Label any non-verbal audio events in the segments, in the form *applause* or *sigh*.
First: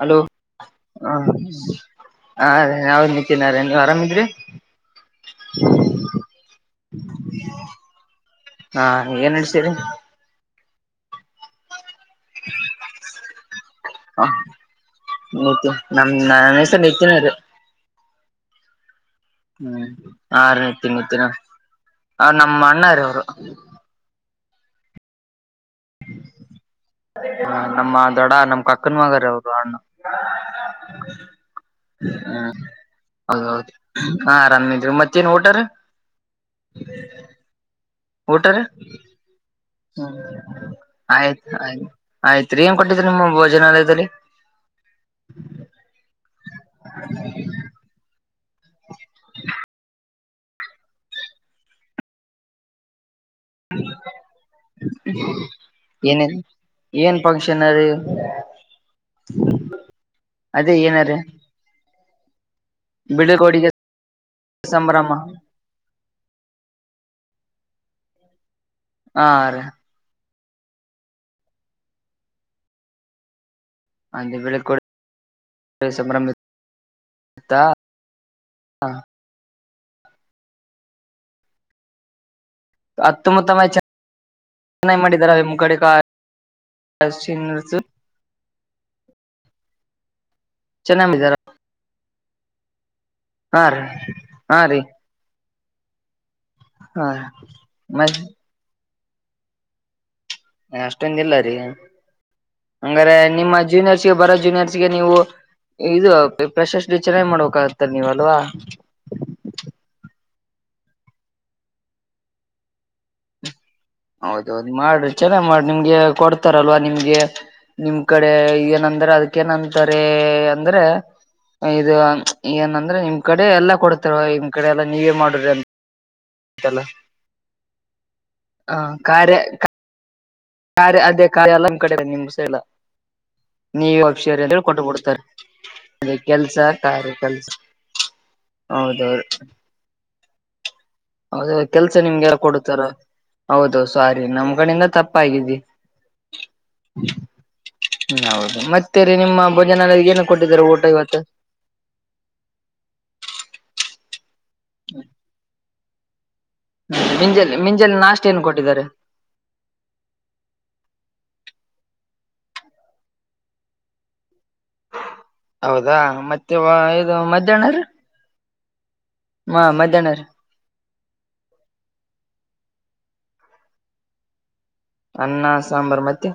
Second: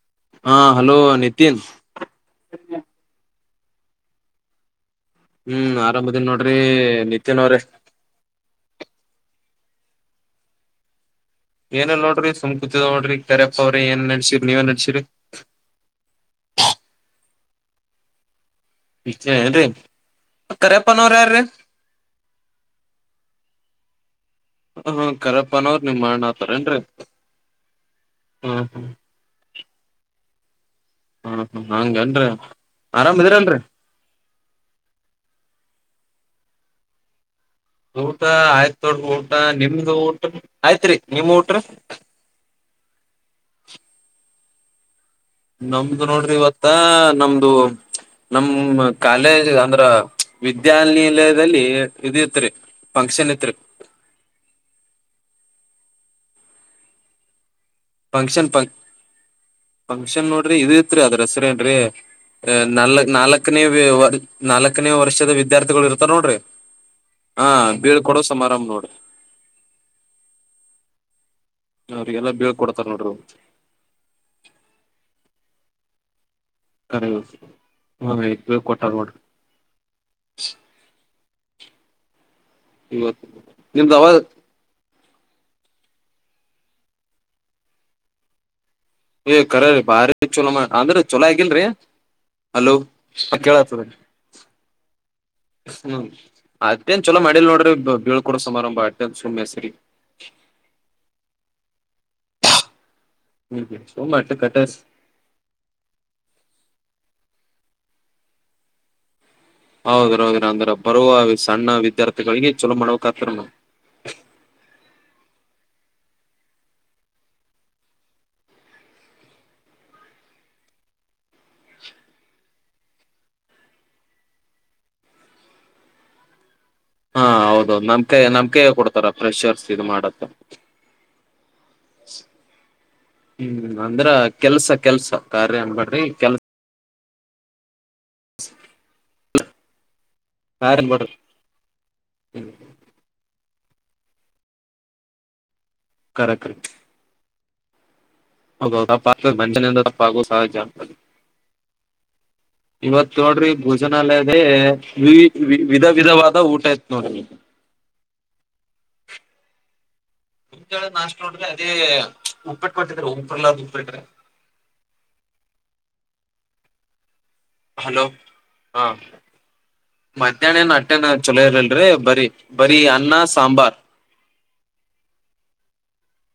Hello ಹಾ hello ಹ ನಿತಿನ್ ಹ ಯಾವ್ದ ನಾರ ನೀ ಆರಾಮಿದ್ರಿ. ಹ್ಮ ಆರಾಮ ಆದಿನ ನೋಡ್ರಿ ನಿತಿನ್ ಅವ್ರೆ ಹಾ ಏನ್ ನಡ್ಸಿರಿ. ಏನಿಲ್ಲ ನೋಡ್ರಿ ಸುಮ್ ಕುತಿದ ನೋಡ್ರಿ ಕರ್ಯಪ್ಪ ಅವ್ರಿ ಏನ್ ನಡಸಿರಿ ನೀವೇನ್ ನಡಸಿರಿ. ನಿದ್ದಿನ ಇದ ಏನ್ರಿ ಹ್ಮ ಆರನ ಕರ್ಯಪ್ಪನವ್ರ ಮತ್ತಿನ ಯಾರ್ರೀ ಅ ನಮ್ಮ ಅಣ್ಣಾರ ಇವರು ಹ ಹಾ ಕರ ಹ ನಮ್ಮ ದೊಡ ಹ್ಮ ನಮ್ ಹ್ಮ್ ಕಕ್ಕನ್ ಮಗಾರ ಅವರ ಹ್ಣ. ಹ್ಮ ಹಾ ಹ್ಮ ಹೌದೌದ ಹಾ ಆರಾಮಿದ್ರಿ ಮತ್ತೇನ ಊಟಾರೀ ಊಟ *inaudible* ಊಟರೀ ಆಯ್ತ್ ನೋಡ್ರಿ ಊಟ ನಿಮ್ದು ಹ್ಮ ಊಟ ಆಯ್ತ್ರಿ ನಿಮ್ ಆಯ್ತ ಊಟ್ರಿ ಆಯ್ ಆಯ್ತ ರೀ. ಕೊಟ್ಟಿದ್ದ ನಿಮ್ಮ ಭೋಜನಾಲದಲ್ಲಿ ನಮ್ದು ನೋಡ್ರಿ ಇವತ್ತ ನಮ್ದು ನಮ ಕಾಲೇಜ್ ಅಂದ್ರ ವಿದ್ಯಾನಿಲಯದಲ್ಲಿ ಇದ ಇತ್ರಿ ಫಂಕ್ಷನ್ ಇತ್ರಿ ಏನ ಏನ್ ಪ ಫಂಕ್ಷನ್ ಪ ಫಂಕ್ಷನ್ ನೋಡ್ರಿ ಇದ ಅದೇ ಏನ ಇತ್ರಿ ರೀ ಅದ ಹೆಸರ ಏನ್ರಿ ಅ ನಾಲ್ ನಾಲ್ಕನೇ ಬೀಳ್ಕೊಡುಗೆ ವ ನಾಲ್ಕನೇ ಸಂಭ್ರಮ ವರ್ಷದ ವಿದ್ಯಾರ್ಥಿಗಳ ಇರ್ತಾರ ನೋಡ್ರಿ. ಹಾ ಬೀಳ್ ಕೊಡೋ ಸಮಾರಂಭ ನೋಡ್ರಿ. ಹಾರಿ. ಅವ್ರಿಗೆಲ್ಲ ಬೀಳಕೊಡ್ತಾರ ನೋಡ್ರಿ. ಅಂದ ಬಿಳಕೋಡ ಸಂಭ್ರಮ *unintelligible* ಆತಾ ಬೀಳ್ಕೊತ್ತರ ನೋಡ್ರಿ. ಇವತ್ತು ನಿಮ್ದ ಚನ್ನ ಮಾಡಿದ್ದಾರ ಅವ ಮುಗಡಕ ಏ ಕರೀ ಬಾರಿ ಚಲೋ ಅಂದ್ರ ಚೆನ್ನಾಗಿ ಚಲೋ ಮಾಡಿದಾರ ಆಗನ್ರೀ ಅಲೋ ಹಾ ರೀ ಹಾ ರೀ. ಹ್ಮ ಅಟ್ಟೆನ ಹಾ ಚಲೋ ಮಾಡಿಲ ನೋಡ್ರಿ ಮ ಬೀಳ್ಕೊಡ ಸಮಾರಂಭ ಅಟ್ಟೆನ ಸುಮ್ಮಸರಿಗಿ ಅಷ್ಟೊಂಗದಿಲ್ಲ ರೀ ಹಂಗಾರೆ ನಿಮ್ಮ ಹ್ಮ್ ಜೂನಿಯರ್ಸ್ ಸುಮ್ ಗೆ ಅಟ್ಟ ಬರೋ ಕಟ್ಟ ಜೂನಿಯರ್ಸ್ಗೆ ನೀವು ಇದು ಪ್ರಶಸ್ ಚೆನ್ನಾಗಿ ಮಾಡ್ಬೇಕಾಗೆ ತ ನೀವಲ್ವಾ ಹೌದ್ರ ಹೌದ್ರ ಅಂದ್ರ ಬರುವ ಸಣ್ಣ ವಿದ್ಯಾರ್ಥಿಗಳಿಗೆ ಚಲೋ ಮಾಡಕ್ ಹತ್ರ ಹೌದೌದು ಮಾಡ್ರಿ ಚೆನ್ನಾಗ್ ಮಾಡಿ ನಿಮ್ಗೆ ಕೊಡ್ತಾರಲ್ವಾ ನಿಮ್ಗೆ ನಿಮ್ ಕಡೆ ಏನಂದ್ರೆ ಅದಕ್ಕೇನಂತಾರೆ ಅಂದ್ರೆ ಇದು ಏನಂದ್ರೆ ನಿಮ್ ಕಡೆ ಎಲ್ಲಾ ಕೊಡ್ತಾರ ನಿಮ್ ಕಡೆ ಎಲ್ಲಾ ನೀವೇ ಮಾಡ್ರಿ ಅಂತ ಹಾ ಹೌದು ನಮ್ ಕೈ ನಮ್ ಕೈ ಕೊಡ್ತಾರೆ ಫ್ರೆಷರ್ಸ್ ಇದು ಮಾಡತ್ತ ಯಾರೆ ಅದೇ ಕಾಯಲ್ಲ ನಮ್ ಕಡೆ ನಿಮ್ ಸೈಲ ಹ್ಮ್ ನೀವು ಅಂದ್ರ *unintelligible* ಕೆಲ್ಸ ಕೊಟ್ಟು ಕೆಲ್ಸ ಬುಡ್ತಾರ ಕಾರ್ಯ ಅನ್ಬೇಡ್ರಿ ಅದ ಕೆಲ್ಸ ಗಾರೆ ಕೆಲ್ಸ ಹೌದು ಹೌದು ಕಾರ್ಯ ಅನ್ಬೇಡ್ರಿ ಹೌದ ಕೆಲ್ಸ ನಿಮ್ಗೆ ಯಾರ ಹ್ಮ್ ಕೊಡ್ತಾರೆ ಹೌದು ಸಾರಿ ನಮ್ ಕಡೆಯಿಂದ ತಪ್ಪಗಿದಿ ಕರೆಕ್ಟ್ ಹ್ಮ್ ಹೌದು ಮತ್ತೆ ಹೌದೌದುಪ್ಪ ರೀ ನಿಮ್ಮ ಬಂಜನಿಂದ ತಪ್ಪ ಭೋಜನಾಲಯಗೆ ಏನು ಆಗುವ ಸಹಜ ಕೊಟ್ಟಿದ್ದಾರೆ ಊಟ ಆಗ್ತದೆ ಇವತ್ತು ಇವತ್ ನೋಡ್ರಿ ಭೋಜನಾಲಯದೇ ವಿ ವಿಧ ವಿಧವಾದ ಊಟ ಇತ್ ನೋಡ್ರಿ ಮಿಂಜಲ್ ಮಿಂಜಲ್ ನಾಷ್ಟ ಏನ್ ಕೊಟ್ಟಿದ್ದಾರೆ *unintelligible* ನಾಶ ನೋಡ್ರಿ ಅದೇ ಉಪ್ಪಿಟ್ಬಟ್ಟಿದ್ರ ಉಪರ್ಲಾರ ಉಪ್ಪಿಟ್ರೆ ಹೌದಾ ಮತ್ತೆ ಇದು ಮಧ್ಯಾಹ್ನರಿ ಹಲೋ ಹಾ ಮಧ್ಯಾಹ್ನ ಏನ ಬಟ್ಟೆನ ಚೊಲೋ ಇರಲ್ರಿ ಬರಿ ಬರಿ ಅನ್ನ ಸಾಂಬಾರ್ ಅನ್ನ ಸಾಂಬಾರ್ ಮತ್ತೆ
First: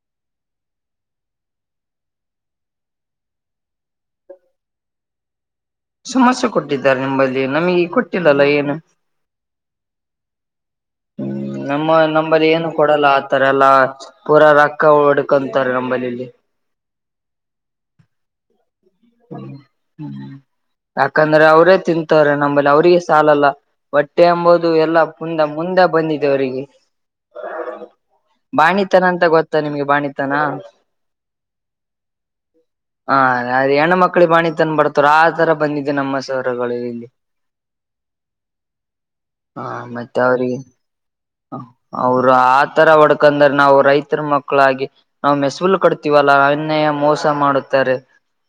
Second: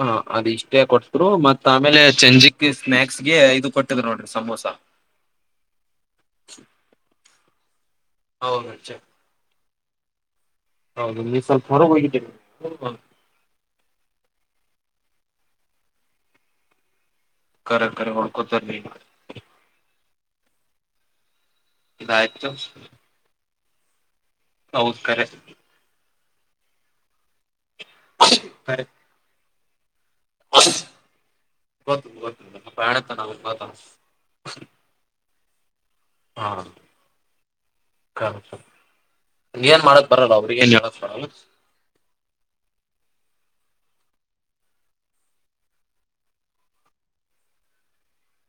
ಹ ಅದ ಇಷ್ಟೇ ಕೊಟ್ಟ್ರು ಮತ್ ಆಮೇಲೆ ಚಂಜಿಕ್ ಸ್ನಾಯಕ್ಸ್ಗೆ ಇದು ಕೊಟ್ಟಿದ್ ನೋಡ್ರಿ ಸಮೋಸಾ ಸಮಸ್ಯೆ ಕೊಟ್ಟಿದ್ದಾರೆ ನಿಂಬಲ್ಲಿ ನಮಗೆ ಕೊಟ್ಟಿಲ್ಲಲ್ಲ ಹೌದು ಏನು ಅಜ್ಜ. ಹೌದು ನೀ ಹ್ಮ್ ಸ್ವಲ್ಪ ಹೊರಗೆ ನಮ್ಮ ಹೋಗಿದ್ದೀರಿ. ನಮ್ಮಲ್ಲಿ ಏನು ಕೊಡಲ್ಲ ಆತರ ಎಲ್ಲಾ ಪೂರಾ ರೊಕ್ಕ ಹಡ್ ಕಕ್ಕಂತಾರೆ ನಂಬಲ್ಲಿ ಇಲ್ಲಿ ಕರೆ ಕರೆ ಹೊಡ್ಕೊತರ್ ರಿ ಹ್ಮ ಹ್ಮ್ ಯಾಕಂದ್ರೆ ಅವ್ರೇ ತಿಂತವಾರೆ ಇದಾಯ್ತು ನಮ್ಮಲ್ಲಿ ಅವ್ರಿಗೆ ಸಾಲಲ್ಲ ಹೊಟ್ಟೆ ಅಂಬುದು ಎಲ್ಲ ಹೌದ್ ಕರೆ. ಮುಂದ ಮುಂದೆ ಬಂದಿದೆ ಅವರಿಗೆ ಕರೆ ಬಾಣಿತನ ಅಂತ ಗೊತ್ತ ನಿಮ್ಗೆ ಬಾಣಿ ಗೊತ್ತು ಗೊತ್ತು ಬ್ಯಾಡತನ ಹಂ ಗೊತ್ತಾತನ. ಏನು ಕಾಣಿ ತಂದ ಬಡ್ತಾರ ಆ ತರ ಬಂದಿದೆ ನಮ್ಮ ಸರ್ಗಳು ಇಲ್ಲಿ ಕರೆಕ್ಟ್ ಟು ಹಾ ಮತ್ತೆ ಅವ್ರಿಗೆ ಬರಲ್ಲ. ಅವರು ಆತರ ಹೊಡ್ಕೊಂಡು ನಾವು ರೈತರ್ ಮಕ್ಕಳಾಗಿ ನಾವು ಮೆಸಲು ಕಡ್ತೀವಲ್ಲ ಅನ್ನೆ ಮೋಸ ಮಾಡುತ್ತಾರೆ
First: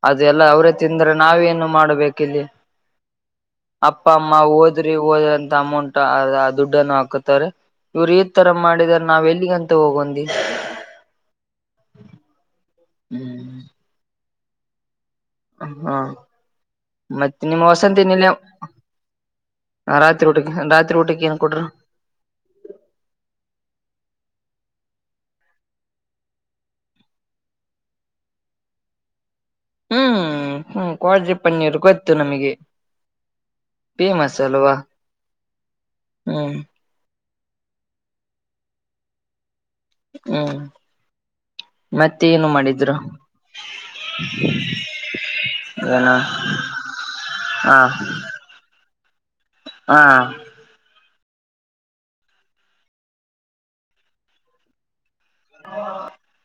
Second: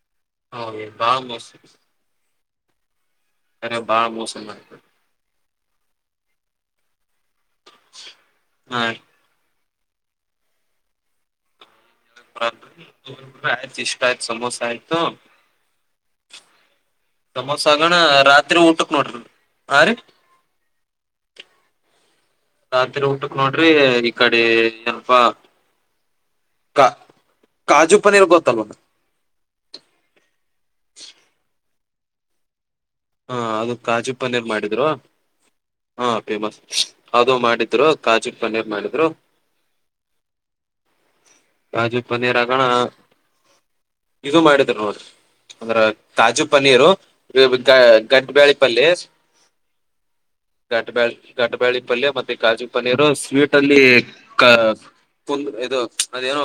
ಅದೆ ಎಲ್ಲ ಅವ್ರೇ ಹೌದು ತಿಂದ್ರ ಬಾಳ್ ಮೋಸ ನಾವೇನು ಮಾಡ್ಬೇಕ್ ಇಲ್ಲಿ ಕರೆ ಅಪ್ಪ ಬಾಳ್ ಮೋಸ ಅಮ್ಮ ಮಾಡ್ತಾರೆ ಓದ್ರಿ ಓದಂತ ಅಮೌಂಟ್ ಅ ದುಡ್ಡನ್ನು ಹಾಕುತ್ ಇವ್ರು ಈ ತರ ಹಾ. ಮಾಡಿದಾರ ನಾವ್ ಎಲ್ಲಿಗಂತೂ ಹೋಗೊಂದಿ ಹ್ಮ್ ಆಯ್ತು ಇಷ್ಟ ಆಯ್ತು ಸಮೋಸ ಆಯ್ತು ಹಾ ಮತ್ತಿನ ಮೋಸಂ ಸಮೋಸಾಗಣ ತಿನ್ನಿಲ್ಲ ರಾತ್ರಿ ಊಟಕ್ ನೋಡ್ರಿ. ಹಾ ರೀ ರಾತ್ರಿ ಊಟ್ಟಕೆ ರಾತ್ರಿ ಊಟಕೆ *inaudible* ರಾತ್ರಿ ಊಟಕ್ ನೋಡ್ರಿ ಈ ಕಡೆ ಏನಪ್ಪಾ ಕ ಕಾಜು ಪನೀರ್ ಗೊತ್ತಲ್ ಒಂದು ಹ್ಮ್ ಹ್ಮ್ ಕೋಳ್ರಿ ಪನ್ನೀರು ಗೊತ್ತು ನಮಗೆ ಹಾ ಅದು ಕಾಜು ಫೇಮಸ್ ಪನ್ನೀರ್ ಅಲ್ವಾ ಮಾಡಿದ್ರು ಹಾ ಹ್ಮ್ ಫೇಮಸ್ ಅದು ಮಾಡಿದ್ರು ಕಾಜುಟ್ ಪನ್ನೀರ್ ಮಾಡಿದ್ರು ಹ್ಮ್ ಕಾಜು ಮತ್ತೆ ಪನ್ನೀರ್ ಏನು ಆಗಣ ಮಾಡಿದ್ರು ಇದು ಮಾಡಿದರು ನೋಡಿ ಅಂದ್ರ ಏನು ತಾಜು ಪನೀರು ಗ ಹಾ ಗಟ್ಟಬ್ಯಾಳಿ ಪಲ್ಲಸ್ ಹಾ ಗಟ್ಟಬ್ಯಾಳಿ ಗಟಬಾಳಿ ಪಲ್ಯ ಮತ್ತೆ ಕಾಜು ಪನೀರು ಸ್ವೀಟ್ ಅಲ್ಲಿ ಒಂದು ಇದು ಅದೇನೋ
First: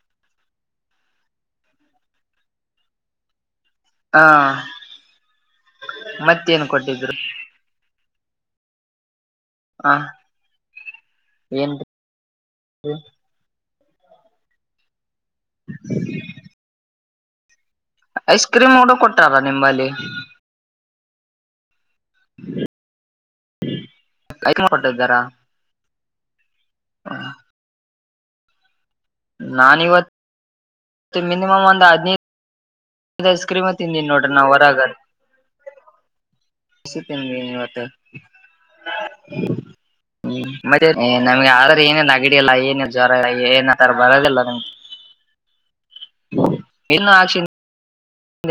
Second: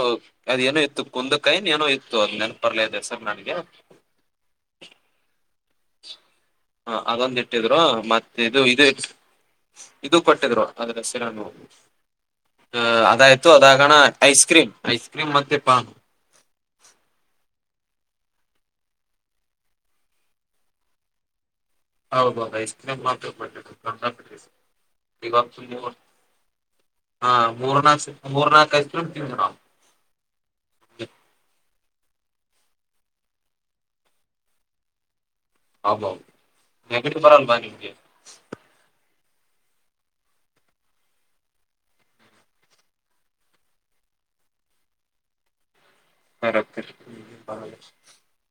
ಅದೇನೋ ಇತ್ತು ಕುಂದಕಾಯನ್ ಏನೋ ಇತ್ತು ಅದ ನೆನಪ ಪರ್ಲೇದೆ ಸರ್ ನನ್ಗೆ ಹಾ ಮತ್ತೇನ್ ಕೊಟ್ಟಿದ್ರು ದು ಇದೆ ಹ ಇದು ಕೊಟ್ಟಿದ್ರು ಅದ್ರಸಿರ ಏನ್ ಅಹ ಅದಾಯ್ತು ಅದ ಕಣ ಐಸ್ಕ್ರೀಮ್ ಐಸ್ಕ್ರೀಮ್ ಮೆ ಪಾಣ ಐಸ್ ಕ್ರೀಮ್ ನೋಡ ಕೊಟಾರ ನಿಂಬಲ್ಲಿ ಹೌದೌದು ಐಸ್ ಕ್ರೀಮ್ ಐಸ್ ಕ್ರೀಮ್ ಕೊಟ್ಟಿದ್ದಾರಾ ಇವಾಗತ್ತು ಮೂರ್ ಹಾ ಮೂರನಾಸ ಮೂರ್ನಾಕ ನಾಾನ ಇವತ್ತು ಮಿನಿಮ್ ಒಂದ ಐಸ್ ಕ್ರೀಮ ತಿಂದಿನಿ ನೋಡ್ರ ನ ಹೊರಗ ಅಬ್ಬಾ ತಿತ್ತ ನೆಗಡಿ ಬರಲ್ವಾ ಹ ನಿಮ್ಗೆ ಹ್ಮ್ ಮತ್ತೆ ನಮ್ಗೆ ಆದ್ರ ಏನೇನ್ ಅಗಡಿಿಯಲ್ಲಾ ಏನೇನ್ ಜ್ವರ ಏನ್ ಆತರ ಬರದಲ್ಲ ನಂ ಹತರಿ ಆಕ್ಷನ್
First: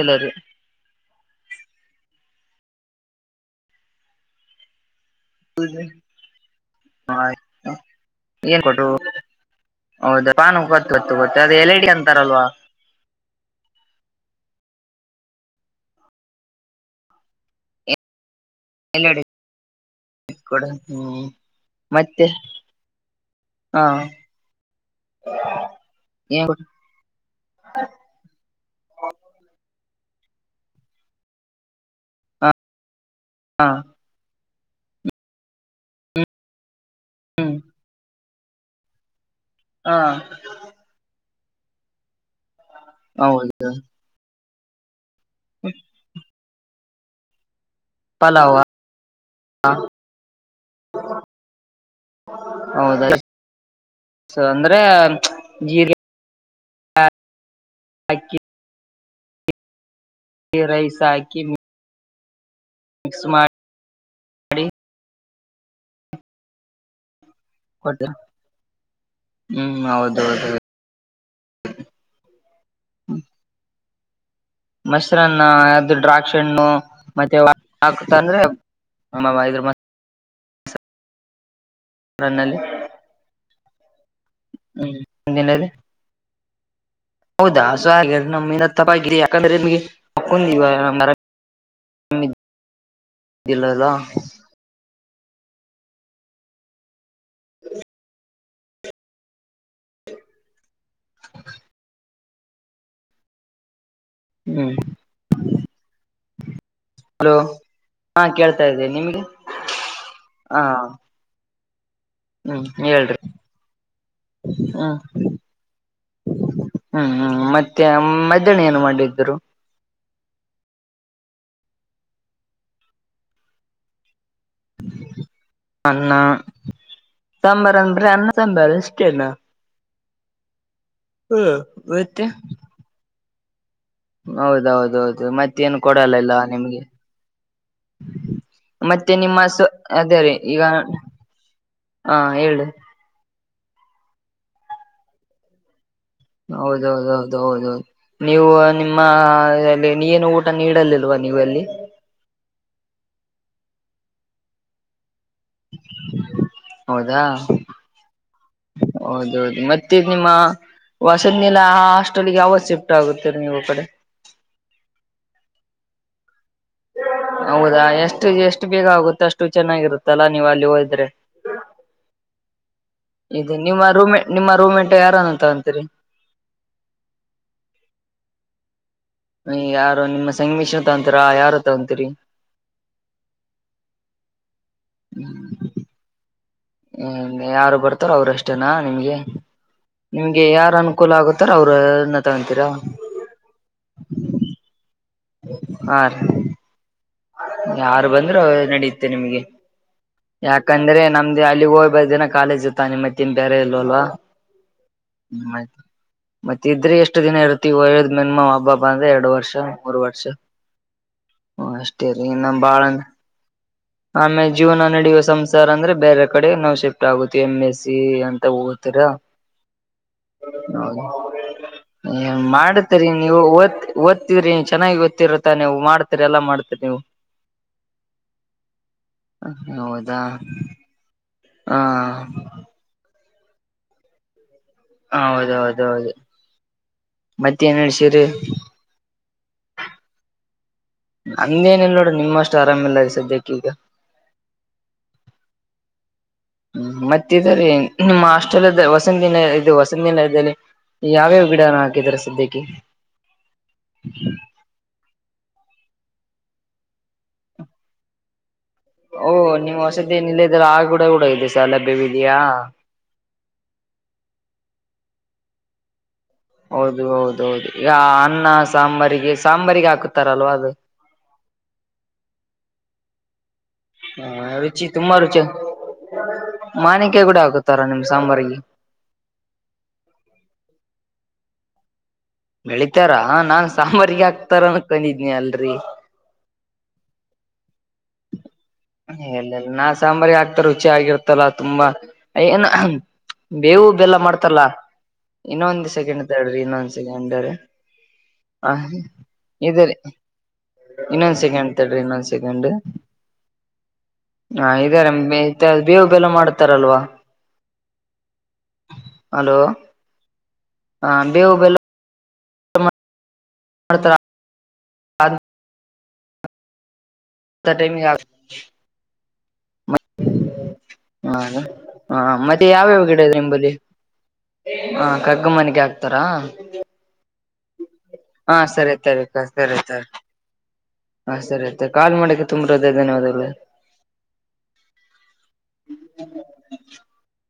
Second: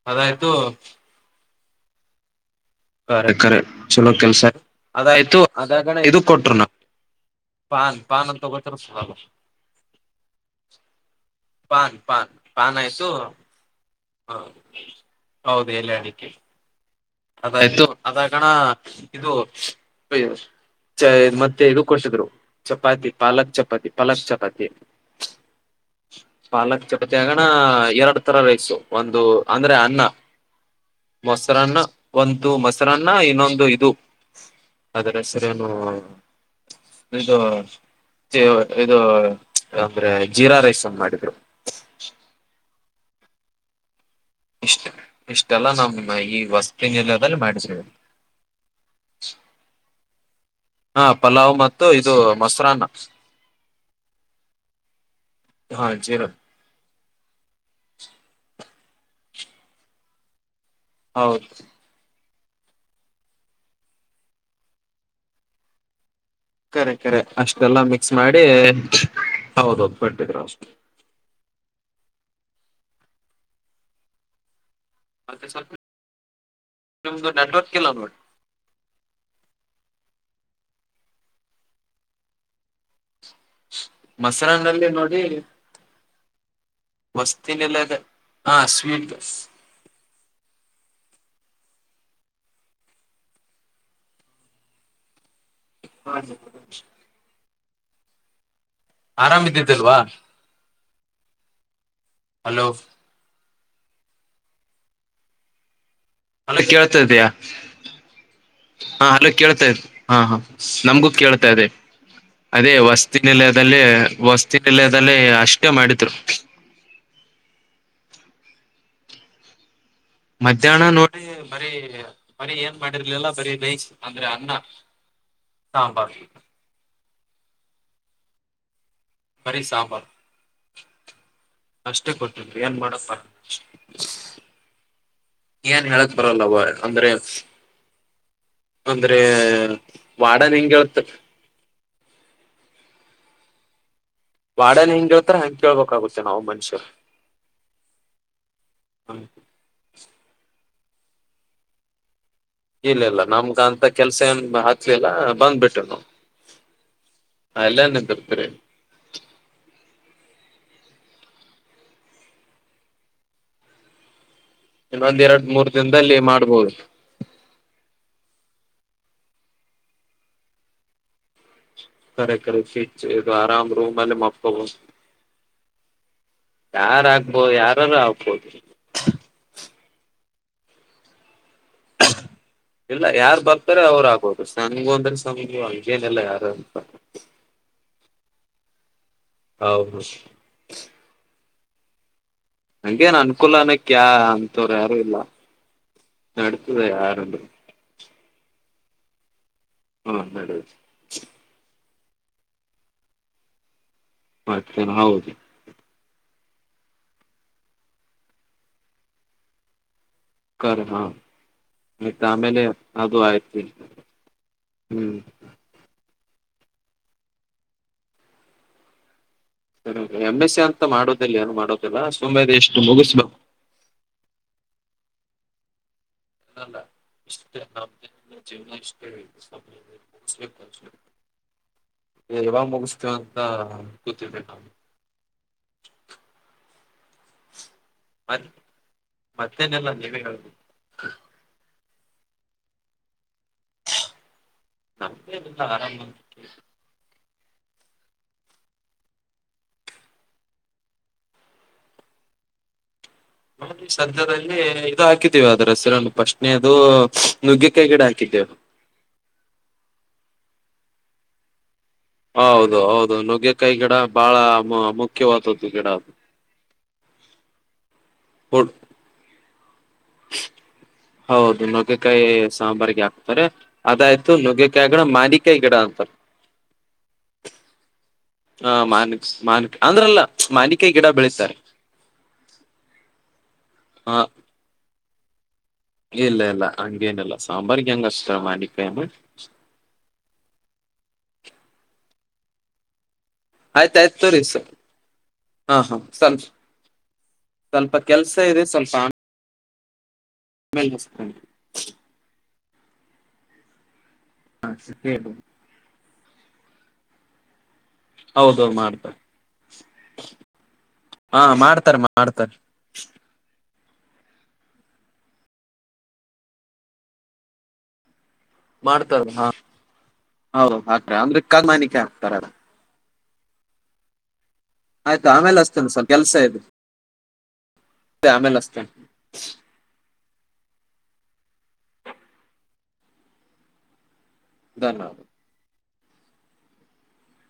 ಇಲ್ಲ ರೀ ಅದಾಯ್ತು ಖರೆ ಕಖರೆ ಚಲೋ ಕೆಲ್ಸ ಅದಾಯ್ತು ಅದಾಗಣ ಇದ ಕೊಟ್ರು ನಾವು ಪಾನ್ ಪಾನ್ ಅಂತ ತಗೋತರ ಸ ಹೌದಾ ಪಾನು ಗೊತ್ತು ಗೊತ್ತು ಗೊತ್ತು ಅದ L I D PAN PAN ಅಂತಾರಲ್ವಾ ಪಾನ್ ಆಯ್ತು ಹ ಹೌದು ಎಲ್ಲಯ ಅಡಿಕೆ ಅದಾಯ್ತು ಅದಕಣ ಎಲ್ ಇಡಿ ಇದು ಕೊಡು ಚ ಹ್ಮ್ ಮತ್ತೆ ಇದಕ್ಕೋರ್ದ್ರು ಮತ್ತೆ ಚಪಾತಿ ಪಾಲಕ್ ಹಾ ಚಪಾತಿ ಪಾಲಕ್ ಚಪಾತಿ ಏನ್ ಪಾಲಕ್ ಚಪತಿಿಯಗಣ ಎರಡ್ ತರ ರೈಸು ಒಂದು ಅಂದ್ರೆ ಅನ್ನ ಮೊಸರನ್ನ ಒಂತ ಹಾ ಮೊಸರನ್ನ ಇನ್ನೊಂದು ಹಾ ಇದು ಆದ್ರೆ ಸರಿನು ಇದು ಹ್ಮ್ ಇದು ಹಾ ಅಂದ್ರೆ ಜೀರಾ ರೈಸ್ ಮಾಡಿದ್ರು ಹೌದುದ ಇಷ್ಟ ಇಷ್ಟೆಲ್ಲ ನಮ್ಮ ಈ ವಸ್ತಿಿನಿಲದಲ್ಲಿ ಮಾಡಿದ್ದೇ ಪಲಾವ ಹಾ ಪಲಾವ್ ಮತ್ತು ಇದು ಮೊಸರನ್ನ ಸೊ ಅಂದ್ರೆ ಜೀ ಹಾ ಜೀರಾ ರೈಸಾಯಕಿ ಹೌದು ಸುಮಾರ ಕರೆ ಕರೆ ಅಷ್ಟೆಲ್ಲ ಕೊಟ್ಟ ಮಿಕ್ಸ್ ಮಾಡಿ ಹ್ಮ್ ಹೌದೌದು ಬಟ್ಟಿದ್ರ ಹೌದೌದು ಅಷ್ಟು ಹ್ಮ ಮಶರನ್ನ ಮತ್ತೆ ಸ್ವಲ್ಪ ಅ ದ್ರಾಕ್ಷಿ ಹಣ್ಣು ನಿಮ್ದು ಮತ್ತೆ ನೆಟ್ವರ್ಕ್ ಇಲ್ಲ ನೋಡಿ ಹಾಕತಂದ್ರೆ ಆ ಹೈದರಬಾದ ನನ್ನಲ್ಲಿ ಮೊಸರನಲ್ಲಿ ನೋಡಿ ಮುಂದಿನಲ್ಲಿ ಹೌದಾ ವಸ್ತಿನೆಲ್ಲ ಸೊ ಹಾಗ ಹಾ ಸ್ವೀಟ್ ನಮತ್ತಪ್ಪಗರಿ ಯಾಕಂದ್ರೆ ನಿಮ್ಗೆ ಹಾಕೊಂಡ ದವ ಮರಿಲ್ಲಲ್ಲ ಹ ಆರಾಮ್ದಿದ್ದಲ್ವಾ ಹಲೋ ಹ್ಮ್ ಅಲ್ಲ ಕೇಳ್ತತಯ ಹಲೋ ಹಾ ಕೇಳ್ತಾ ಇದೆ ಹಾ ನಿಮ್ಗೆ ಅಲೋ ಕೇಳ್ತಾ ಹಾ ಹ ನಮ್ಗೂ ಕೇಳ್ತಾ ಇದೆ ಹ್ಮ್ ಅದೇ ಹೇಳ್ರಿ ವಸ್ತಿಿನಲಯದಲ್ಲಿ ವಸ್ತಿಿನ ಹ್ಮ್ ನಿಲಯದಲ್ಲಿ ಅಷ್ಟೇ ಮಾಡಿದ್ರು ಹ್ಮ್ ಹ್ಮ್ ಮತ್ತೆ ಮಧ್ಯಾಹ್ ಏನು ಮಾಡಿದ್ರು. ಮಧ್ಯಾಹ್ನ ನೋಡಿ ಬರೀ ಬರೀ ಏನ್ ಮಾಡಿರ್ಲಿಲ್ಲ ಬರೀ ಬೇ ಬರೆ ಅನ್ನ ಹಾ ಅನ್ನ ಬರ್ಲಿ. ಅಂದ್ರೆ ಸಾಂಬಾರ್ ಅನ್ನ ಸಾಂಬಾರಿಷ್. ಬರಿ ಸಾಂಬಾರ್. ಹ್ಮ್ ಅಷ್ಟೇ ಮತ್ತೆ ಕೊಟ್ಟಿದ್ರು ಏನ್ ಮಾಡಪ್ಪ. ಹೌದೌದೌದು ಮತ್ತೇನು ಏನ್ ಹೇಳಕ್ ಕೊಡಲ್ಲಲ್ಲ ಬರಲ್ಲವ ನಿಮ್ಗೆ. ಅಂದ್ರೆ ಮತ್ತೆ ಅಂದ್ರೆ ನಿಮ್ಮ ಹೆಸು ಅದೇ ರೀ ವಾಡನ್ ಈಗ ಹೆಂಗ ಹೇಳ್ತ ಹ ಹೇಳಿ. ವಾರ್ಡನ್ ಹೆಂಗ್ ಹೇಳ್ತಾರ ಹಂಗ್ ಕೇಳ್ಬೇಕಾಗುತ್ತೆ. ನಾವು ಮನುಷ್ಯರು ಹೌದೌದೌದ ಹೌದೌದು ನೀವು ನಿಮ್ಮ ಎಲ್ಲಿ ಏನು ಊಟ. ನೀಡಲಿಲ್ವಾ ನೀವೆಲ್ಲಿ. ಇಲ್ಲ ಇಲ್ಲ ನಮ್ಗ ಅಂತ ಕೆಲ್ಸ ಏನ್ ಹಾಕ್ಲಿಲ್ಲ ಬಂದ್ಬಿಟಿ ನೂ. ಹೌದಾ ಹೌದೌದು ಮತ್ತೆ ನಿಮ್ಮ ವಸದ್ನಲ ಆ ಹಾಸ್ಟೆಲ್ಗೆ ಯಾವತ್ ಶಿಫ್ಟ್ ಆಗುತ್ತೀರಿ ನೀವು ಈ ಕಡೆ. ಇನ್ನೊಂದು ಇರಮೂರ್ ದಿನದಲ್ಲಿ ಮಾಡ್ಬೋದು. ಹೌದಾ ಎಷ್ಟು ಎಷ್ಟು ಬೇಗ ಆಗುತ್ತೆ ಅಷ್ಟು ಚೆನ್ನಾಗಿರುತ್ತಲ್ಲಾ ನೀವು ಅಲ್ಲಿ ಹೋದ್ರೆ. ಕರೆ ಕಲ್ಲು ಶೀಟ್ಸ್ ಇದು ಆರಾಮ್ ನಿಮ್ಮ ರೂಮ್ ಅಲ್ಲಿ ರೂಮೆ ನಿಮ್ಮ ಮಕ್ಕೊಬಹುದು. ರೂಮ್ಮೆಂಟ್ ಯಾರನ್ನು ತಗೊಂತೀರಿ ಯಾರಾಗಬೋದು ಯಾರನೂ ಆಗ್ಬೋದು. ಯಾರು ನಿಮ್ಮ ಸಂಗಮಿಶ್ರ ತಗೊಂತೀರಾ ಯಾರು ತಗೊಂತೀರಿ. ಇಲ್ಲ ಯಾರು ಬರ್ತಾರ ಅವ್ರು ಆಗಬಹುದು ಸಂಗು ಅಂದ್ರೆ ಸಂಗಗು ಹಂಗೇನಿಲ್ಲ ಯಾರು. ಹ್ಮ ಯಾರು ಬರ್ತಾರೋ ಅವರು ಅಷ್ಟೇನಾ ನಿಮ್ಗೆ ಹೌದು ನಿಮ್ಗೆ ಯಾರ ಅನುಕೂಲ ಆಗುತ್ತ. ಅವ್ರೆನತ್ತೂ ನಂಗೆ ನ್ ಅನುಕೂಲನ ಆನ್ ಕ್ಯಾ ಅಂತವ್ರ ಯಾರು ಇಲ್ಲ ಆ ಅದೊಂದು ಯಾರು ಬಂದ್ರು ನಡೆಯುತ್ತೆ ನಿಮ್ಗೆ ಹಾ ನಡೀತದೆ ಯಾಕಂದ್ರೆ ನಮ್ದ ಅಲ್ಲಿ ಹೋಗ ಇವತ್ತು ದಿನ ಕಾಲೇಜ್ ಇತ್ತಾ ನಿಮ್ಮೆತ್ತಿನ್ ಬೇರೆ ಇಲ್ ಅಲ್ವಾ. ಮತ್ತಿನ ಹೋಗಿ. ಮತ್ತ ಇದ್ರೆ ಎಷ್ಟು ದಿನ ಇರ್ತೀವೋ ಅಬ್ಬಬ್ಬಾ ಅಂದ್ರೆ ಎರಡು ವರ್ಷ ಮೂರ್ ವರ್ಷ. ಕರೆ ಹಾ ಇನ್ನೆಷ್ ಆಯ್ತು ತಿರಿಯೋಣ ಆಮೇಲೆ ಬಾಳಲೆ ಅದು ಆಯ್ತು ಆಮೇಲೆ ಜೀವನ ಹ್ಮ್ ನಡೆಯುವ ಸಂಸಾರ ಅಂದ್ರೆ ಬೇರೆ ಕಡೆ ನಾವು ಶಿಫ್ಟ್ ಆಗುತ್ತವಿ ಎಮ್ ಎಸ್ ಸಿ ಅಂತ ಹೋತೀರಾ. ಎಂ ಎಸ್ ಸಿ ಅಂತ ಮಾಡೋದಿಲ್ಲ ಏನು ಮಾಡೋದಿಲ್ಲ ಹ ಸುಮ್ಮನೆ ಎಷ್ಟು ಮಾಡ್ತುರಿ ಮುಗಿಸ್ಬೇಕು ನೀವು ಒತ್ತು ಒತ್ತಿ. ಸ್ಕ್ರೀನ್ ಚೆನ್ನಾಗಿ ಗೊತ್ತಿರುತ್ತೆ ನೀವು ಮಾಡ್ತೀರಿ ಎಲ್ಲ ಮಾಡ್ತೀರಿ ನೀವು. *unintelligible* ಹೌದಾ ಹ ಇವೆಲ್ಲ ಮುಗಿಸ್ತೀವಿ ಅಂತ ಕೂತಿದೀವಿ ನಾವು. ಮತ್ತೆನ್ ವಿಷಯ ರೀ ಮತ್ತೇನಿಲ್ಲ ನೀವೇ ಹೇಳುಬೇಕು. ನಂದೇನಿಲ್ಲ ರೀ ನಿಮ್ಮಷ್ಟು ಆರಾಮಿಲ್ಲ ಸದ್ಯಕ್ಕೆ. ಈಗ ನಮ್ಡೇ ಏನಿಲ್ಲ ಆರಾಮ. ತ್ತಿನರೀ ನಿಮ್ಮ ಹಾಸ್ಟೆಲ್ದ್ದೂ ಹೊಸನ್ ದಿನ ಇದು ಹೊಸಂತ ದಿನ *unintelligible* ಯಾವ್ಯಾವ ಗಿಡನ ಹಾಕಿದ್ದೀರಾ ಸದ್ಯಕ್ಕೆ. ಸದ್ಯದಲ್ಲಿ ಇದು ಹಾಕಿ. ಅದ್ರ ಹೆಸರನ್ನು ಫಸ್ಟ್ನೇದು ನುಗ್ಗಿ ಕಾಯಿ ಗಿಡ ಹಾಕಿದ್ದೇ. ಓ ನೀವು ಹೊಸದು ಏನಿಲ್ಲ ಆ ಗಿಡ ಹುಡೋದು ಶಾಲೆಲಿ. ಹೌದು ಹೌದು ನುಗ್ಗೆಕಾಯಿ ಗಿಡ ಬಹಳ ಮುಖ್ಯವಾದದ್ದು ಗಿಡ ಅದು. ಹೌದು ಹೌದೌದು ಈ ಅನ್ನ ಅದು ಸಾಂಬಾರಿಗೆ ಸಾಂಬಾರಿಗೆ ಹಾಕುತ್ತಾರಲ್ವಾ ಅದು ಹೌದು ನುಗ್ಗೆಕಾಯಿ ಸಾಂಬಾರಿಗೆ ಹಾಕ್ತಾರೆ. ಅದಾಯ್ತು ರುಚಿ ನುಗ್ಗೆಕಾಯಿ ಗಿಡ ತುಂಬಾ ರುಚಿ ಮಾಡಿಕಾಯಿ ಗಿಡ ಅಂತಾರೆ. ಮಾನಿಕಾಯಿ ಕೂಡ ಹಾಕುತ್ತಾರ ನಿಮ್ ಸಾಂಬಾರಿಗೆ ಹ ಮಾರ್ನಿಕ್ಸ್ ಮಾನಿಕಾಯಿ ಅಂದ್ರಲ್ಲ ಮಾವಿನಕಾಯಿ ಗಿಡ ಬೆಳೆಸ ಸರಿ ಬೆಳಿತಾರ ನಾನ್ ಹ ಸಾಂಬಾರಿಗೆ ಹಾಕ್ತಾರ ಅನ್ಕೊಂಡಿದನಿ ಅಲ್ರರಿ ಇಲ್ಲ ಇಲ್ಲ ಹಂಗೇನಿಲ್ಲ ಸಾಂಬಾರಿಗೆ ಹೆಂಗ ಅಷ್ಟ ಎಲ್ಲಲ್ಲ ನಾ ಸಾಂಬಾರಿ ಹಾಕ್ತಾ ರುಚಿ ಆಗಿರ್ತಲ್ಲ ತುಂಬಾ ಏನ ಬೇವು ಆಯ್ತ ಬೆಲ್ಲ ಆಯ್ತು ತೋರಿ ಮಾಡ್ತಲ್ಲ ಹಾ ಇನ್ನೊಂದ್ ಹಾ ಸೆಕೆಂಡ್ ಸ್ವಲ್ಪ ತರ್ಡ್್ರಿ ಇನ್ನೊಂದ್ ಸೆಕೆಂಡ್ರ ಸ್ವಲ್ಪ ಕೆಲ್ಸ ಇದೆ ಆ ಸ್ವಲ್ಪ ಇದ ರೀ ಆಮೇಲೆ ಇನ್ನೊಂದ್ ಹಚ್ತೇನೆ ಸೆಕೆಂಡ್ ತಡ್ರಿ ಇನ್ನೊಂದ್ ಸೆಕೆಂಡ್ ಹಾ ಇದಾರೆ ಬೇವು ಬೆಲ್ಲ ಮಾಡತಾರಲ್ವಾ ಹೌದೌದು ಮಾಡ್ತ ಹಾ ಮಾಡ್ತಾರೆ ಮಾಡ್ತಾರ ಹತರ ಸಟೈಮ ಆ ಮಾಡ್ತಾರ ಹಾ ಹೌ ಹಾಕ್ರ ಅಂದ್ರೆ ಕಾಗಮಾನಿಕೆ ಹಾಕ್ತಾರ ಅದ ನಿಂಬಲಿ ಹಾ ಆಯ್ತು ಕಗ್ಗು ಆಮೇಲೆ ಮನೆಗೆ ಅಸ್ತೇನೆ ಸ್ವಲ್ಪ ಹಾಕ್ತಾರಾ ಕೆಲ್ಸ ಇದೆ ಹಾ ಆಮೇಲೆ ಅಸ್ತೇನೆ ಸರಿ ತರಿಕ್ಕ ಸರಿ ತರಿ ಹಾ ಸರಿ ಆಯ್ತೆ ಕಾಲ್ ಮಾಡಕ್ಕೆ ತುಂಬ್ರ ಅದೇ ಧನ್ಯವಾದಲ್ಲ ಧನ್ಯವಾದ *inaudible*